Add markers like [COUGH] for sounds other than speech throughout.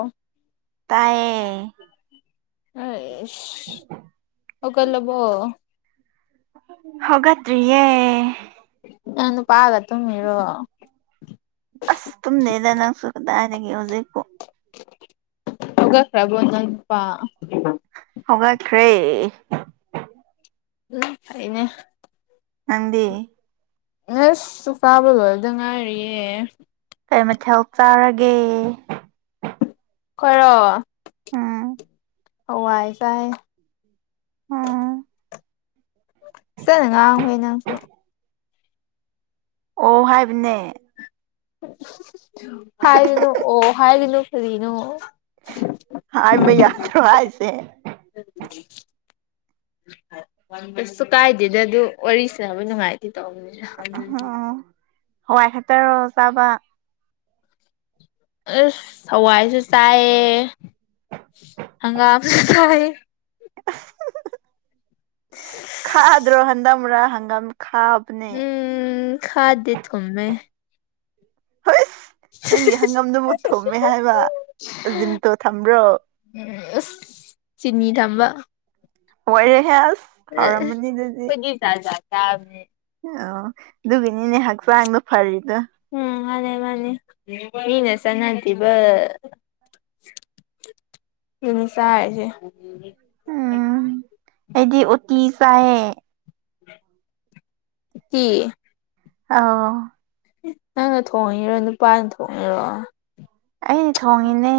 ꯑ ꯇꯌꯦ ꯑ ꯑꯣꯀ ꯂꯕꯣ ꯍꯒꯇ꯭ꯔꯤꯌꯦꯦ ꯅꯪ ꯅꯨꯄꯥꯒ ꯇꯨꯝꯃꯤꯔꯣ ꯑꯁ ꯇꯨꯝꯗꯗ ꯅꯪꯁꯨꯨꯔ ꯇꯔꯒꯤ ꯍꯧꯖꯤꯛꯀꯣ ꯈ꯭ꯔꯕꯝꯗꯄꯥ ꯍꯧꯉꯛꯈ꯭ꯔꯦ ꯎ ꯐꯅꯦ ꯉꯗꯤ ꯑꯁꯁꯨ ꯀꯥꯕꯗꯣꯗ ꯉꯥꯏꯔꯤꯌꯦ ꯀꯩ ꯃꯊꯦꯜ ꯆꯥꯔꯒꯦ ꯈꯔꯣ ꯎꯝ ꯍꯥꯏ ꯀꯥꯏ ꯎꯝ ꯆ ꯉꯥꯡ ꯍꯅ ꯑꯃꯁꯁꯨ ꯑꯣ ꯍꯥꯏꯕꯅꯦ ꯍꯥꯏꯔꯤꯅꯨ ꯑꯣ ꯍꯥꯏꯔꯤꯅꯨ ꯀꯔꯤꯅꯣ ꯍꯥꯥꯃꯦ ꯌꯥꯗ꯭ꯔꯨ ꯍꯥꯏꯁꯦ ꯑꯁꯁꯨ ꯀꯥꯏꯗꯦꯗ ꯑꯗꯨ ꯋꯥꯔꯤꯁꯤꯅꯕ ꯅꯨꯡꯉꯥꯏꯇꯦ ꯇꯧꯕꯅꯤꯗ ꯎ ꯍꯋꯥꯏ ꯈꯠꯇꯔꯣ ꯆꯥꯕ ꯑꯁ ꯍꯋꯥꯏꯁꯨ ꯆꯥꯏꯌꯦ ꯍꯪꯒꯥꯝ ꯁ ꯈꯥꯗ꯭ꯔꯣ ꯍꯟꯗꯝ꯭ꯔꯥ ꯍꯪꯒꯥꯝ ꯈꯥꯕꯅꯦ ꯎꯝ ꯈꯥꯗꯦ ꯊꯣ ꯃꯃꯦ ꯍꯨꯏꯁ ꯎꯝ ꯅꯪꯒꯤ ꯍꯪꯉꯝꯗꯨ ꯃꯨꯠ ꯊꯣꯃꯦ ꯍꯥꯏꯕ ꯑꯖꯤꯟꯇꯣ ꯊꯝꯕ꯭ꯔꯣ ꯆꯤꯅꯤꯗ ꯋꯥꯣꯏꯔꯦ ꯍꯁ ꯐꯒꯤ ꯆꯥꯖ ꯇ ꯑꯣ ꯑꯗꯨꯒꯤꯅꯤꯅꯦ ꯍꯛꯆꯥꯡꯗꯣ ꯐꯔꯤꯗꯣ ꯎꯝ ꯍ ꯃꯥꯅꯤ ꯃꯤꯅ ꯁꯅꯥꯗꯤꯤꯕ ꯑꯗꯨꯅꯤ ꯁꯥꯏꯁ ꯍꯥꯏꯗꯤ ꯎꯇ ꯆꯥꯏꯦ ꯀꯤ ꯑ ꯅꯪꯅ ꯊꯣꯡꯉꯔꯣ ꯅꯨꯄꯥꯅ ꯊꯣꯡꯉꯤꯔꯣ ꯑꯩ ꯊꯉꯅꯦ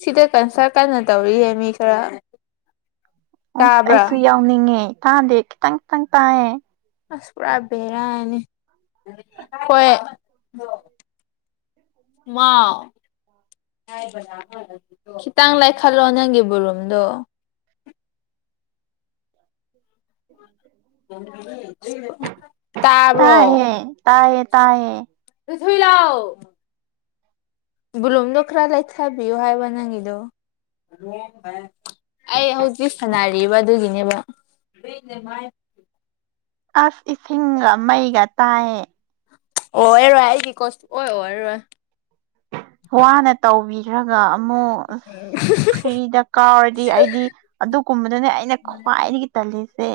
ꯁꯤꯗ ꯀꯟꯁꯔ ꯀꯟꯅ ꯇꯧꯔꯤꯌꯦ ꯃꯤ ꯈꯔ ꯑꯣꯁ ꯇꯥꯕ꯭ꯔꯥ ꯑꯩꯁꯨ ꯌꯥꯎꯅꯤꯡꯉꯦ ꯇꯥꯗꯦ ꯈꯤꯇꯪ ꯈꯤꯇꯪ ꯇꯥꯏꯌꯦ ꯑꯁ ꯄꯨꯔꯥ ꯕꯦꯔꯥꯅꯤ ꯍꯣꯏ ꯋꯥ ꯈꯤꯇꯥꯡ ꯂꯥꯏꯈꯠꯂꯣ ꯅꯪꯒꯤ ꯕꯣꯔꯨꯝꯗꯣ [INAUDIBLE] ꯎꯝ [INAUDIBLE] ꯇꯥꯕ꯭ꯔꯣ ꯇꯥꯏꯌꯦ ꯇꯥꯏꯌꯦ ꯇꯥꯏꯌꯦ ꯊꯣꯏ ꯂꯥꯎ ꯕꯕꯨꯂꯨꯝꯗꯣ ꯈꯔ ꯂꯩꯊꯕꯤꯌꯨ ꯍꯥꯏꯕ ꯅꯪꯒꯤꯗꯣ ꯑꯩ ꯍꯧꯖꯤꯛ ꯁꯥꯟꯅꯔꯤꯕ ꯑꯗꯨꯒꯤꯅꯦꯕ ꯀꯅꯦ ꯃꯥꯥꯏ ꯑꯁ ꯏꯁꯤꯡꯒ ꯃꯩꯒ ꯇꯥꯏꯌꯦ ꯑꯣꯔꯣꯏ ꯍꯥꯏꯒ ꯀꯣꯁꯤ ꯑꯣꯏ ꯑꯣꯏ ꯍꯥꯏꯔꯣꯏ ꯋꯥꯅ ꯇꯧꯕꯤꯔꯒ ꯑꯃꯨꯛ ꯐ꯭ꯔꯤꯗ ꯀꯥꯎꯔꯗꯤ ꯑꯩꯗꯤ ꯑꯗꯨꯒꯨꯝꯕꯗꯨꯅꯦ ꯑꯩꯅ ꯈ꯭ꯋꯥꯏꯗꯒꯤ ꯇꯜꯂꯤꯁꯦ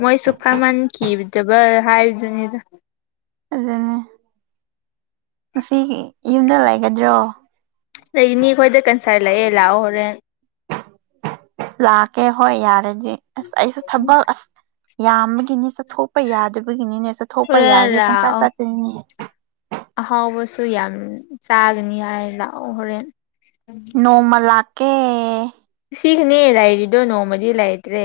ꯃꯣꯏ ꯆꯨꯐꯥ ꯃꯥꯟ ꯀꯗꯕꯥ ꯍꯥꯏꯖꯅꯤꯗ ꯑꯗꯨꯅꯦ ꯉꯁꯤ ꯌꯨꯝꯗ ꯂꯩꯒꯗ꯭ꯔꯣ ꯉꯥꯏ ꯂꯥꯛꯑꯦ ꯂꯥꯛꯑꯣ ꯍꯣꯔꯦꯟ ꯂꯥꯛꯀꯦ ꯍꯣꯏ ꯌꯥꯔꯗꯤ ꯑꯁ ꯑꯩꯁꯨ ꯊꯕꯛ ꯑꯁ ꯌꯥꯝꯕꯒꯤꯅꯤ ꯆꯠꯊꯣꯛꯄ ꯌꯥꯗꯕꯒꯤꯅꯤꯅꯦ ꯆꯠꯊꯣꯛꯄ ꯍꯣꯔꯦꯟ ꯌꯥꯔꯦ ꯄꯪꯆꯆꯥ ꯂꯥꯛꯑꯣ ꯆꯠꯇꯔꯤꯅꯦ ꯑꯍꯥꯎꯕꯁꯨ ꯌꯥꯝ ꯆꯥꯒꯅꯤ ꯍꯥꯏꯅ ꯍꯣꯔꯦꯟ ꯅꯣꯡꯃ ꯂꯥꯀꯦ ꯁꯤꯒꯤꯅꯦ ꯂꯩꯔꯤꯗꯣ ꯅꯣꯡꯃꯗꯤ ꯂꯩꯇ꯭ꯔꯦ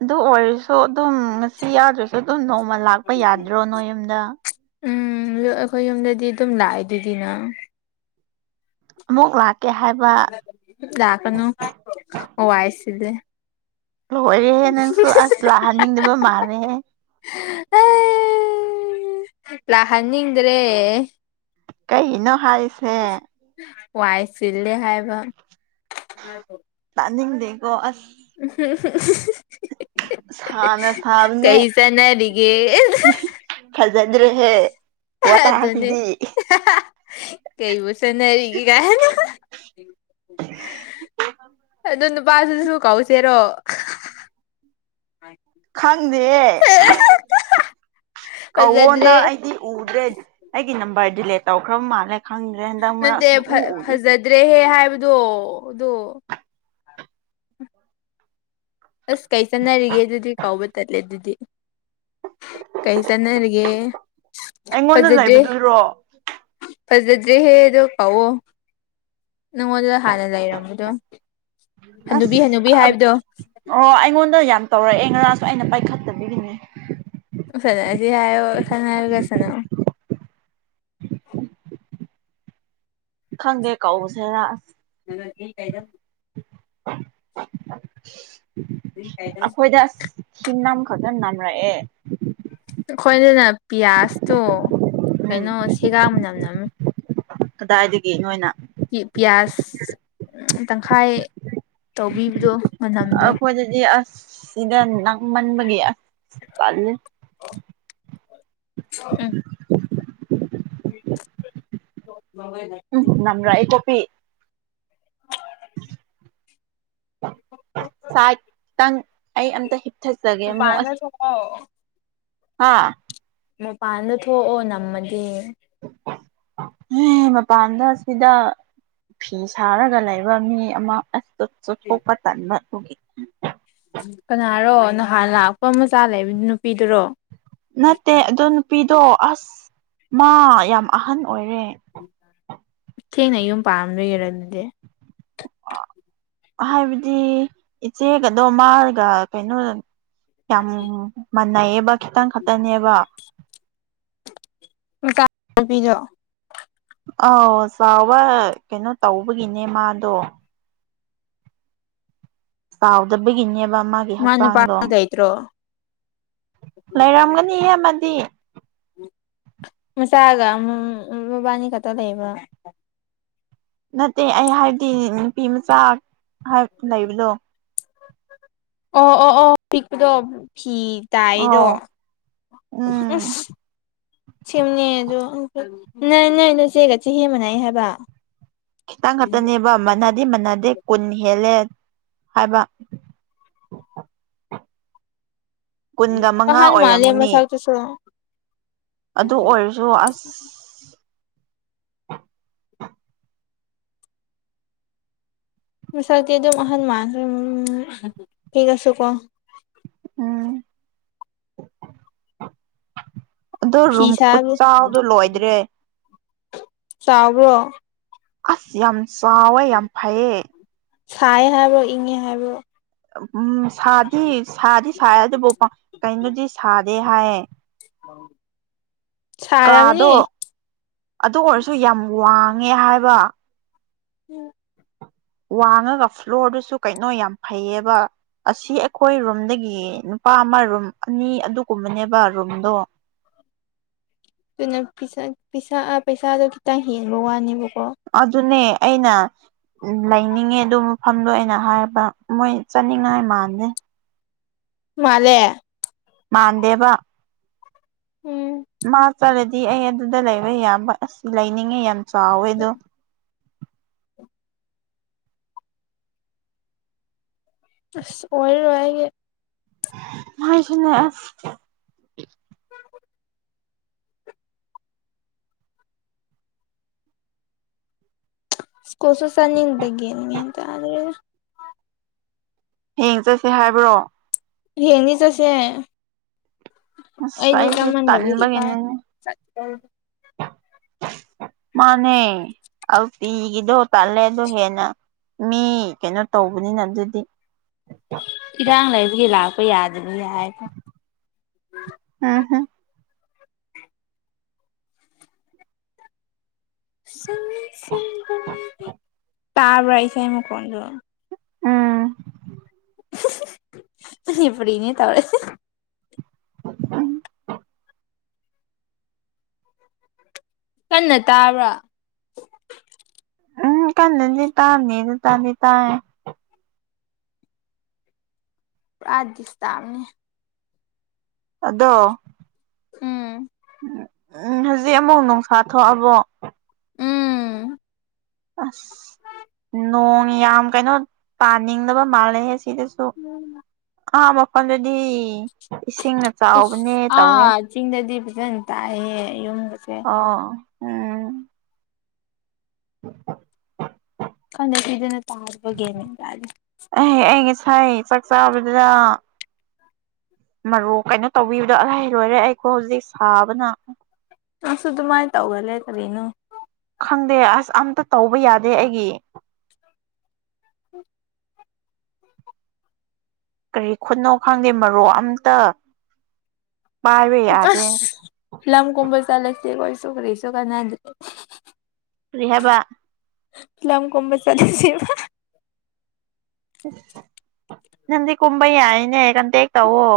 ꯑꯗꯨ ꯑꯣꯏꯔꯁꯨ ꯑꯗꯨꯝ ꯉꯁꯤ ꯌꯥꯗ꯭ꯔꯁꯨ ꯑꯗꯨꯝ ꯅ ꯃ ꯂꯥꯛꯄ ꯌꯥꯗ꯭ꯔꯣ ꯅꯣꯏ ꯌꯨꯝꯗ ꯎꯝ ꯑꯩꯈꯣꯏ ꯌꯨꯝꯗꯗꯤ ꯑꯗꯨꯝ ꯂꯥꯛꯑꯦ ꯑꯗꯨꯗꯤꯅ ꯃꯒ ꯂꯥꯛ ꯗꯀꯅꯨ ꯑꯣ ꯋꯥꯥꯏꯁꯤ ꯂꯣꯏꯔꯦꯍꯦ ꯅꯪꯁꯨ ꯑꯁ ꯂꯥꯛꯍꯟꯅꯤꯡꯗꯕ ꯃꯥꯜꯂꯦꯍꯦ ꯑ ꯂꯅꯤꯗ꯭ꯔꯦ ꯀꯩꯅꯣ ꯍꯥꯏ ꯋꯥꯏꯁꯤꯜꯂꯦ ꯍꯥꯏꯕ ꯄ꯭ꯂꯅꯤꯡꯗꯀꯣ ꯑꯁ ꯁꯥꯅ ꯎ ꯁꯥꯕꯅꯦ ꯀꯩꯁꯥꯅꯔꯤꯒꯦ ꯗ꯭ꯔꯦ ꯍꯦ ꯑꯗꯨꯅꯤ ꯀꯩ ꯁ ꯆꯟꯅꯔꯤ ꯀꯥꯏ ꯑꯗꯨ ꯄꯥꯁꯨ ꯁꯨ ꯀꯥꯎꯁꯦꯔꯣ ꯗꯤ ꯀꯧꯋꯣꯅ ꯐꯖꯗ꯭ꯔꯦ ꯑꯩꯗꯤ ꯎꯗ꯭ꯔꯦ ꯑꯩꯒꯤ ꯅꯝꯕꯔ ꯗꯤꯂꯦꯠ ꯇꯧꯈ꯭ꯔꯕ ꯃꯥꯜꯂꯦ ꯈꯪꯗ꯭ꯔꯦ ꯍꯟꯗꯛ ꯃꯔꯛ ꯅꯠꯇꯦ ꯁꯨꯡꯎ ꯎꯗꯦ ꯐꯖꯗ꯭ꯔꯦꯍꯦ ꯍꯥꯏꯕꯗꯣ ꯑ ꯑꯗꯨꯗꯣ ꯑꯁ ꯀꯩ ꯆꯠꯅꯔꯤꯒꯦ ꯑꯗꯨꯗꯤ ꯀꯥꯎꯕ ꯇꯠꯂꯦ ꯑꯗꯨꯗꯤ ꯀꯩ ꯆꯅꯔꯒꯦ ꯑꯩꯉꯣꯟꯗ ꯐꯖꯠ ꯗꯦ ꯂꯩꯕꯗꯨꯔꯣ ꯐꯖꯗ꯭ꯔꯦꯍꯦ ꯑꯗꯣ ꯀꯥꯎꯑꯣ ꯅꯪꯉꯣꯟꯗ ꯍꯥꯟꯅ ꯂꯩꯔꯝꯕꯗꯣ ꯑꯁ ꯍꯅꯨꯕꯤ ꯍꯅꯨꯕꯤ ꯍꯥꯏꯕꯗꯣ ꯑꯣ ꯑꯩꯉꯣꯟꯗ ꯌꯥꯝ ꯇꯧꯔꯛꯑꯦ ꯉꯔꯥꯁꯨ ꯑꯩꯅ ꯄꯥꯏꯈꯠꯇꯕꯒꯤꯅꯦ ꯁ ꯁꯅꯒ ꯁꯅ ꯈꯪꯗꯦ ꯀꯁꯦ ꯍꯥꯏꯔ ꯑꯁ ꯅ ꯀ ꯀꯥꯏꯗ ꯑꯩꯈꯣꯏꯗ ꯍꯤꯟꯅꯥꯝꯈꯛꯇ ꯅꯝꯕ꯭ꯔꯌꯦꯦ ꯑꯩꯈꯣꯏꯗꯅ ꯄꯤꯌꯥꯁꯇꯣ ꯎꯝ ꯀꯩꯅꯣ ꯁꯦꯒꯥꯡ ꯅꯝ ꯅꯝꯃꯤ ꯀꯗꯥꯏꯗꯒꯤ ꯅꯣꯏꯅ ꯄꯤꯌꯥꯁ ꯇꯪꯈꯥꯏ ꯇꯧꯕꯤꯕꯗꯣ ꯃꯅꯝꯗꯣ ꯑꯩꯈꯣꯏꯗꯗꯤ ꯑꯁ ꯁꯤꯗ ꯅꯪꯃꯟꯕꯒꯤ ꯑꯁ ꯄꯜꯂꯤ ꯎꯝ ꯎꯝ ꯎꯝ ꯅꯪ꯭ꯔ ꯏꯇꯣꯄꯤ ꯁꯥꯏꯠꯇꯪ ꯑꯩ ꯑꯝꯇ ꯍꯤꯞꯊꯆꯒꯦ ꯑꯃꯨꯛ ꯃꯄꯥꯟꯗ ꯑꯁ ꯊꯣꯛꯑꯣ ꯑꯥ ꯃꯄꯥꯟꯗ ꯊꯣꯛꯑꯣ ꯅꯝꯃꯗꯤ ꯃꯄꯥꯟꯗ ꯁꯤꯗ ꯐꯤ ꯁꯥꯔꯒ ꯂꯩꯕ ꯃꯤ ꯑꯃ ꯊꯣꯄ ꯇꯅ ꯇꯒꯤ ꯀꯅꯥꯔꯣ ꯅꯍꯥꯟ ꯂꯥꯛꯄ ꯃꯆꯥ ꯂꯩꯕ ꯅꯨꯄꯤꯗꯨꯔꯣ ꯅꯠꯇꯦ ꯑ ꯅꯨꯄꯤꯗꯣ ꯑꯁ ꯃꯥ ꯌꯥꯝ ꯑꯍꯟ ꯑꯣꯏꯔꯦ ꯊꯦꯡꯅ ꯌꯨꯝ ꯄꯥꯝ ꯂꯩꯣꯏꯔꯔ ꯑꯗꯨꯗꯤ ꯍꯥꯏꯕꯗꯤ ꯏꯆꯦꯒꯗꯣ ꯃꯥꯔꯒ ꯀꯩꯅꯣ ꯌꯥꯝ ꯃꯥꯟꯅꯩꯌꯦꯕ ꯈꯤꯇꯪ ꯈꯛꯇꯅꯦꯕ ꯕꯤꯔꯣꯑꯣ ꯑꯥꯎ ꯆꯥꯎꯕ ꯀꯩꯅꯣ ꯇꯧꯕꯒꯤꯅꯦ ꯃꯥꯗꯣ ꯆꯥꯎꯗꯕꯒꯤꯅꯦꯕ ꯃꯥꯒꯤ ꯃꯥ ꯅꯨꯄꯥ ꯍꯛꯆꯥꯡꯗꯣ ꯂꯩꯇ꯭ꯔꯣ ꯂꯩꯔꯝꯒꯅꯤ ꯑꯃꯗꯤ ꯃꯁꯥꯒ ꯑꯃ ꯔꯕꯥꯅꯤ ꯀꯇ ꯂꯩꯕ ꯅꯠꯇꯦ ꯑꯩ ꯍꯥꯏꯕꯗꯤ ꯅꯨꯄꯤ ꯃꯆꯥ ꯂꯩꯕꯗꯣ ꯑꯣ ꯑꯣ ꯑꯣ ꯄꯗ ꯐꯤ ꯇꯥꯏꯗꯣ ꯑꯧ ꯎ ꯎꯝ ꯁꯦꯝꯅꯦ ꯑꯗꯣ ꯅꯣꯏ ꯅꯣꯏ ꯅꯆꯦꯒ ꯆꯦ ꯍꯦꯕꯅꯥꯏ ꯍꯥꯏꯕ ꯈꯤꯇꯪ ꯈꯥꯛꯛꯇꯅꯦꯕ ꯃꯅꯗꯤꯦ ꯃꯥꯟꯅꯗꯦ ꯀꯨꯟ ꯍꯦꯜꯂꯦ ꯍꯥꯏꯕ ꯀꯨꯟꯒ ꯑ ꯃꯉꯥ ꯍꯥꯟ ꯃꯥꯅꯤ ꯃ ꯑꯣꯏꯔꯝꯃꯅꯤ ꯆꯥꯎ ꯇ ꯁ ꯑꯗꯨ ꯑꯣꯏꯔꯁꯨ ꯑꯁ ꯁꯔꯇ ꯑꯗꯨꯝ ꯑꯍꯟ ꯃꯥ ꯎ ꯊꯁ ꯀꯣ ꯎꯝ ꯑꯗꯣ ꯐꯤ ꯔꯨꯝ ꯈꯨꯠ ꯁꯥꯕ ꯆꯗꯣ ꯂꯣꯏꯗ꯭ꯔꯦ ꯆꯥꯎꯕ꯭ꯔꯣ ꯑꯁ ꯌꯥꯝ ꯆꯥꯎꯋꯦ ꯌꯥꯝ ꯐꯩꯌꯦ ꯁꯌꯦ ꯍꯥꯏꯕ ꯏꯉ ꯍꯥꯏꯕ ꯎꯝ ꯁꯥꯗꯤ ꯁꯥꯗꯤ ꯁꯥꯥꯏ ꯑꯗꯨꯕꯨ ꯀꯩꯅꯣꯗꯤ ꯁꯥꯗꯦ ꯍꯥꯏꯌꯦ ꯁꯔꯝꯅꯤ ꯀꯥꯗꯣ ꯑꯗꯨ ꯑꯣꯏꯔꯁꯨ ꯌꯥꯝ ꯋꯥꯡꯉꯦ ꯍꯥꯏꯕ ꯎꯝ ꯋꯥꯡꯉꯒ ꯐ꯭ꯂꯣꯔꯗꯨꯁꯨ ꯀꯩꯅꯣ ꯌꯥꯝ ꯐꯩꯌꯦꯕ ꯑꯁꯤ ꯑꯩꯈꯣꯏ ꯔꯨꯝꯗꯒꯤ ꯅꯨꯄꯥ ꯑꯃ ꯔꯨꯝ ꯑꯅꯤ ꯑꯗꯨꯒꯨꯝꯕꯅꯦꯕ ꯔꯨꯝꯗꯣ ꯑꯗꯨꯅꯥ ꯄꯩꯁꯥꯗꯣ ꯈꯤꯇꯪ ꯍꯦꯟꯕ ꯋꯥꯅꯦꯕꯀ ꯑꯗꯨꯅꯦ ꯑꯩꯅ ꯎ ꯂꯩꯅꯤꯡꯉꯦ ꯑꯗꯨ ꯃꯐꯝꯗꯣ ꯑꯩꯅ ꯍꯥꯏꯕ ꯃꯣꯏ ꯆꯠꯅꯤꯡꯉꯥꯏ ꯃꯥꯟꯂꯦ ꯃꯥꯂꯦ ꯃꯥꯥꯟꯗꯦꯕ ꯎꯝ ꯁꯤ ꯑꯩ ꯑꯗꯨꯗ ꯂꯩꯕ ꯌꯥꯕ ꯑꯁꯤ ꯂꯩꯅꯤꯡꯉꯦ ꯌꯥꯝ ꯆꯥꯎꯋꯦ ꯑꯗꯨꯣ ꯑ ꯑꯣꯏꯔ ꯑꯣꯏꯒꯦ ꯉꯁꯅ ꯀꯁꯨ ꯁꯅꯤꯟꯗꯒ ꯌꯦꯦ꯭ꯔꯦ ꯍꯡ ꯆꯠꯁꯤ ꯍꯥꯏꯕ꯭ꯔꯣ ꯍꯦꯅꯤ ꯆ ꯑꯁꯦ ꯑꯁ ꯑꯩꯗꯤ ꯑꯩꯁꯦ ꯀꯃꯗꯕꯤ ꯏ ꯀ ꯇꯟꯕꯒꯤꯅꯤꯅꯦ ꯃꯥꯅꯦ ꯍꯧ ꯇꯤꯒꯗꯣ ꯇꯂꯦ ꯑꯗꯨꯣ ꯍꯦꯅ ꯃꯤ ꯀꯩꯅꯣ ꯇꯧꯕꯅꯤꯅ ꯑꯗꯨꯗꯤ ꯌꯥꯗ ꯅ ꯎꯝ ꯍꯨꯝ ꯇꯕ ꯑꯩꯁ ꯑꯃꯨ ꯀꯗꯨ ꯎꯝ ꯏꯄꯅꯦ ꯇꯧꯔꯦ ꯎꯝ ꯀꯟꯅ ꯇꯥꯕ꯭ꯔꯥ ꯎꯝ ꯀꯅꯗꯤ ꯇꯅꯤꯗꯤ ꯇꯅꯤ ꯇꯌꯦ ꯄꯨꯔꯥꯗꯤꯁ ꯇ ꯑꯃꯅꯤꯅꯤ ꯑꯗꯣ ꯎꯝ ꯎꯝ ꯎꯝ ꯍꯧꯖꯤꯛ ꯑꯃꯨꯛ ꯅꯨꯡꯁꯥ ꯊꯣꯛꯑꯕꯣ ꯎꯝ ꯑꯁ ꯅꯣꯡ ꯌꯥꯝ ꯀꯩꯅꯣ ꯄꯥꯅꯤꯡꯗꯕ ꯃꯥꯜꯂꯦ ꯍꯥꯏꯁ ꯁꯤꯗꯁꯨ ꯑꯥ ꯃꯈꯣꯟꯗꯗꯤ ꯑꯥ ꯆꯤꯡꯗꯗꯤ ꯐꯖꯟ ꯇꯑꯌꯦꯦ ꯌꯨꯝ ꯑ [UNINTELLIGIBLE] ꯀꯟꯗꯀꯤꯤꯗꯨꯅ ꯇꯥꯔꯨꯕꯒꯦꯝꯃꯦ ꯀꯜꯂꯤꯦ ꯆꯛꯁꯕꯗꯅ ꯃꯔꯣꯛ ꯀꯩꯅꯣ ꯇꯧꯕꯤꯕꯗꯣ ꯑꯍꯩ ꯂꯣꯏꯔꯦ ꯑꯩꯈꯣ ꯍꯧꯖꯤꯛ ꯁꯥꯕꯅ ꯑꯁꯨ ꯑꯗꯨꯃꯥꯏꯅ ꯇꯧꯒꯂꯦ ꯀꯔꯤꯅꯣ ꯈꯪꯗꯦ ꯑꯁ ꯑꯝꯇ ꯇꯧꯕ ꯌꯥꯗꯦ ꯑꯩꯒꯤ [UNINTELLIGIBLE] ꯀꯔꯤ ꯈꯨꯠꯅꯣ ꯈꯪꯗꯦ ꯃꯔꯣꯛ ꯑꯝꯇ ꯄꯥꯏꯕ ꯌꯥꯗꯦ ꯂꯝ ꯀꯝꯕꯜ ꯆꯂꯁꯤꯦꯒꯁꯨꯈ꯭ꯔꯔꯤꯁꯨ ꯀꯅꯥꯗ꯭ꯔꯦ ꯔꯤꯍꯕ ꯏ ꯂ ꯑꯃ ꯀꯣꯝꯕ ꯆꯂꯁꯤꯕ ꯅꯗꯤ ꯀꯨꯝꯕꯩ ꯌꯥꯏꯅꯦ ꯀꯟꯇꯦꯛ ꯇꯧꯋ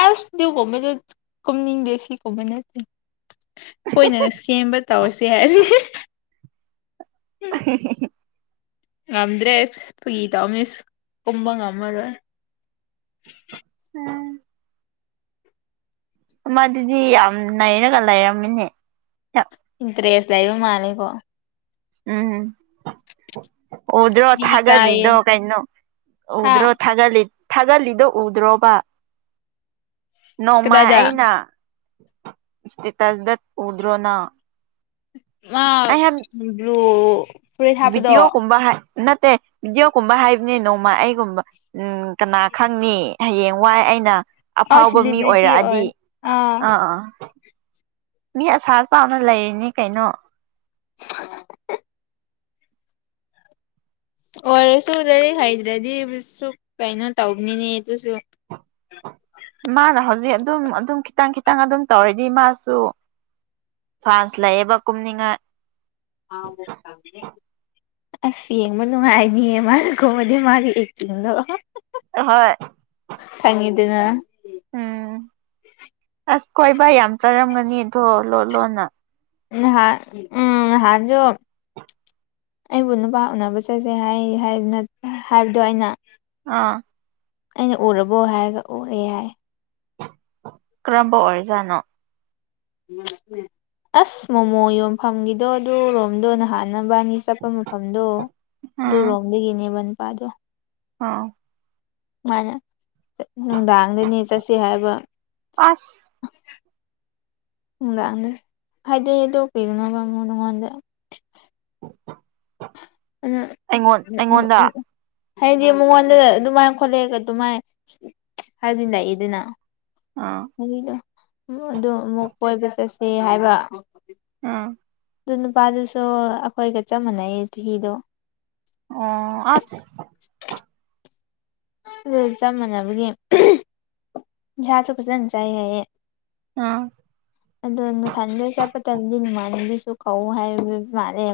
ꯑꯁ ꯊ ꯀꯣꯃꯦꯗ ꯀꯃꯅꯤ ꯗꯦꯁꯤ ꯀꯣꯃꯅꯠꯇ ꯑꯩꯈꯣꯏꯅ ꯁꯦꯝꯕ ꯇꯧꯔꯁꯦ ꯍꯥꯏꯕꯗꯤ ꯑꯍꯦꯍꯦꯍꯦ ꯉꯝꯗ꯭ꯔꯦ ꯐꯒꯤ ꯇ ꯃꯤꯁ ꯀꯨꯝꯕ ꯉꯝꯃꯔꯣꯏ ꯎꯝ ꯃꯗꯨꯗꯤ ꯌꯥꯝ ꯅꯩꯔꯒ ꯂꯩꯔꯝꯃꯤꯅꯦ ꯇ꯭ꯔꯦꯁ ꯂꯩꯕ ꯃꯥꯂꯦꯀꯣ ꯎꯝ ꯎꯗ꯭ꯔꯣ ꯗꯤ ꯏꯀꯥꯏꯌꯦ ꯊꯒꯂꯗꯣ ꯀꯩꯅꯩꯅꯣ ꯍꯥ ꯎꯗ꯭ꯔꯣ ꯊꯒꯂ ꯊꯥꯒꯠꯂꯤꯗꯣ ꯎꯗ꯭ꯔꯣꯕ ꯅꯣꯡꯃ ꯀꯗꯥꯏꯗ ꯑꯩꯅ ꯏꯁꯇꯤꯇꯥꯖꯗ ꯎꯗ꯭ꯔꯣꯅ ꯑ ꯏ꯭ꯂ ꯕꯤꯗꯤꯑꯣ ꯀꯨꯝꯕꯥ ꯍꯥꯏꯦ ꯅꯠꯇꯦ ꯕꯤꯗꯤꯑꯣꯒꯨꯝꯕ ꯍꯥꯏꯕꯅꯤ ꯅꯣꯡꯃ ꯑꯩꯒꯨꯝꯕ ꯎꯝ ꯀꯅꯥ ꯈꯪꯅꯤ ꯍꯌꯦꯡ ꯋꯥꯏ ꯑꯩꯅ ꯑꯥ ꯑꯐꯥꯎꯕ ꯃꯤ ꯁꯦꯂꯤꯕ꯭ꯔꯤꯇꯤ ꯑꯣꯏ ꯑꯣꯏꯔꯛꯑꯗꯤ ꯑꯥ ꯑꯥ ꯃꯤ ꯑꯁꯥ ꯆꯥꯎꯅ ꯂꯩꯔꯤꯅꯤ ꯀꯩꯅꯣ ꯍ ꯑꯣꯏꯔꯁꯨ ꯂꯥꯏꯔꯤꯛ ꯍꯩꯗ꯭ꯔꯗꯤ ꯁꯨ ꯀꯩꯅꯣ ꯇꯧꯕꯅꯤꯅꯦ ꯑꯗꯨꯁꯨ ꯃꯥꯅ ꯍꯧꯖꯤꯛ ꯑꯗꯨꯝ ꯑꯗꯨꯝ ꯈꯤꯇꯪ ꯈꯤꯇꯪ ꯑꯗꯨꯝ ꯇꯧꯔꯗꯤ ꯃꯥꯁꯨ ꯐ꯭ꯔꯥꯟꯁꯂꯑꯕ ꯀꯨꯝꯅꯤꯉ ꯑꯦ ꯑꯁ ꯌꯦꯡꯕ ꯅꯨꯡꯉꯥꯏꯅꯤꯌꯦ ꯃꯥꯅ ꯀꯣꯃꯗꯤ ꯃꯥꯒꯤ ꯑꯦꯛꯇꯤꯡꯗꯣ ꯍꯣꯏ ꯊꯪꯉꯤꯗꯅ ꯎꯝ ꯑꯁ ꯀꯣꯏꯕ ꯌꯥꯝ ꯆꯥꯔꯝꯒꯅꯤꯗꯣ ꯂꯣ ꯂꯣꯟꯅ ꯎ ꯍꯥ ꯎꯝ ꯍꯥꯏꯖ ꯑꯩꯕꯨ ꯅꯨꯄꯥ ꯎꯅꯕ ꯆꯠꯁꯦ ꯍꯥꯏ ꯍꯥꯏꯕꯗꯣ ꯑꯩꯅ ꯑꯥ ꯑꯩꯅ ꯎꯔꯕꯣ ꯍꯥꯏꯔꯒ ꯎꯔꯦ ꯌꯥꯏ ꯀ꯭ꯔꯕ ꯑꯣꯏꯔꯖꯅꯣ ꯑꯁ ꯃꯣꯃꯣ ꯌꯣꯟꯐꯝꯒꯤꯗꯣ ꯑꯗꯨ ꯔꯣꯝꯗꯣ ꯅꯍꯥꯟꯅꯤ ꯅꯕꯥꯅꯤ ꯆꯠꯄ ꯃꯐꯝꯗꯣ ꯑꯗꯨꯔꯣꯝꯗꯒꯤꯅꯦꯕ ꯅꯨꯄꯥꯗꯣ ꯑꯥꯎ ꯃꯥꯅ ꯅꯨꯪꯗꯥꯪꯗꯅꯦ ꯆꯠꯁꯦ ꯍꯥꯏꯕ ꯑꯁ ꯅꯨꯪꯗꯥꯪꯗ ꯍꯥꯏꯗꯤ ꯑꯩꯗꯣ ꯀꯩꯗꯧꯅꯕꯅꯥ ꯃꯉꯣꯟꯗ [INAUDIBLE] ꯑꯩꯉꯣꯟ [INAUDIBLE] ꯑꯩꯉꯣꯟꯗ [INAUDIBLE] ꯍꯥꯏꯗꯤ ꯃꯉꯣꯟꯗ ꯑꯗꯨꯃꯥꯏꯅ ꯈꯣꯠꯂꯛꯑꯒ ꯑꯗꯨꯃꯥꯏꯅ ꯍꯥꯏꯗꯤ ꯂꯥꯛꯏꯗꯅ ꯑꯥ ꯗꯣ ꯑꯗꯨ ꯑꯃꯨꯛ ꯀꯣꯏꯕ ꯆꯠꯁꯤ ꯍꯥꯏꯕ ꯑꯥ ꯑꯗꯨ ꯅꯨꯄꯥꯗꯨꯁꯨ ꯑꯩꯈꯣꯏꯒ ꯆꯞ ꯃꯥꯟꯅꯩ ꯆꯍꯤꯗꯣ ꯑꯣ ꯑꯁ ꯑꯗꯨ ꯆꯞ ꯃꯥꯟꯅꯕꯒꯤ ꯏꯟꯁꯥꯁꯨ ꯐꯖꯅ ꯆꯥꯏ ꯍꯥꯏꯌꯦꯦ ꯑꯥ ꯑꯗꯨꯗ ꯅ ꯊꯗꯗꯁꯄ ꯇꯗꯅꯤ ꯃꯥ ꯑꯗꯨꯨ ꯀꯧꯎ ꯍꯥꯏꯕ ꯃꯥꯜꯂꯦ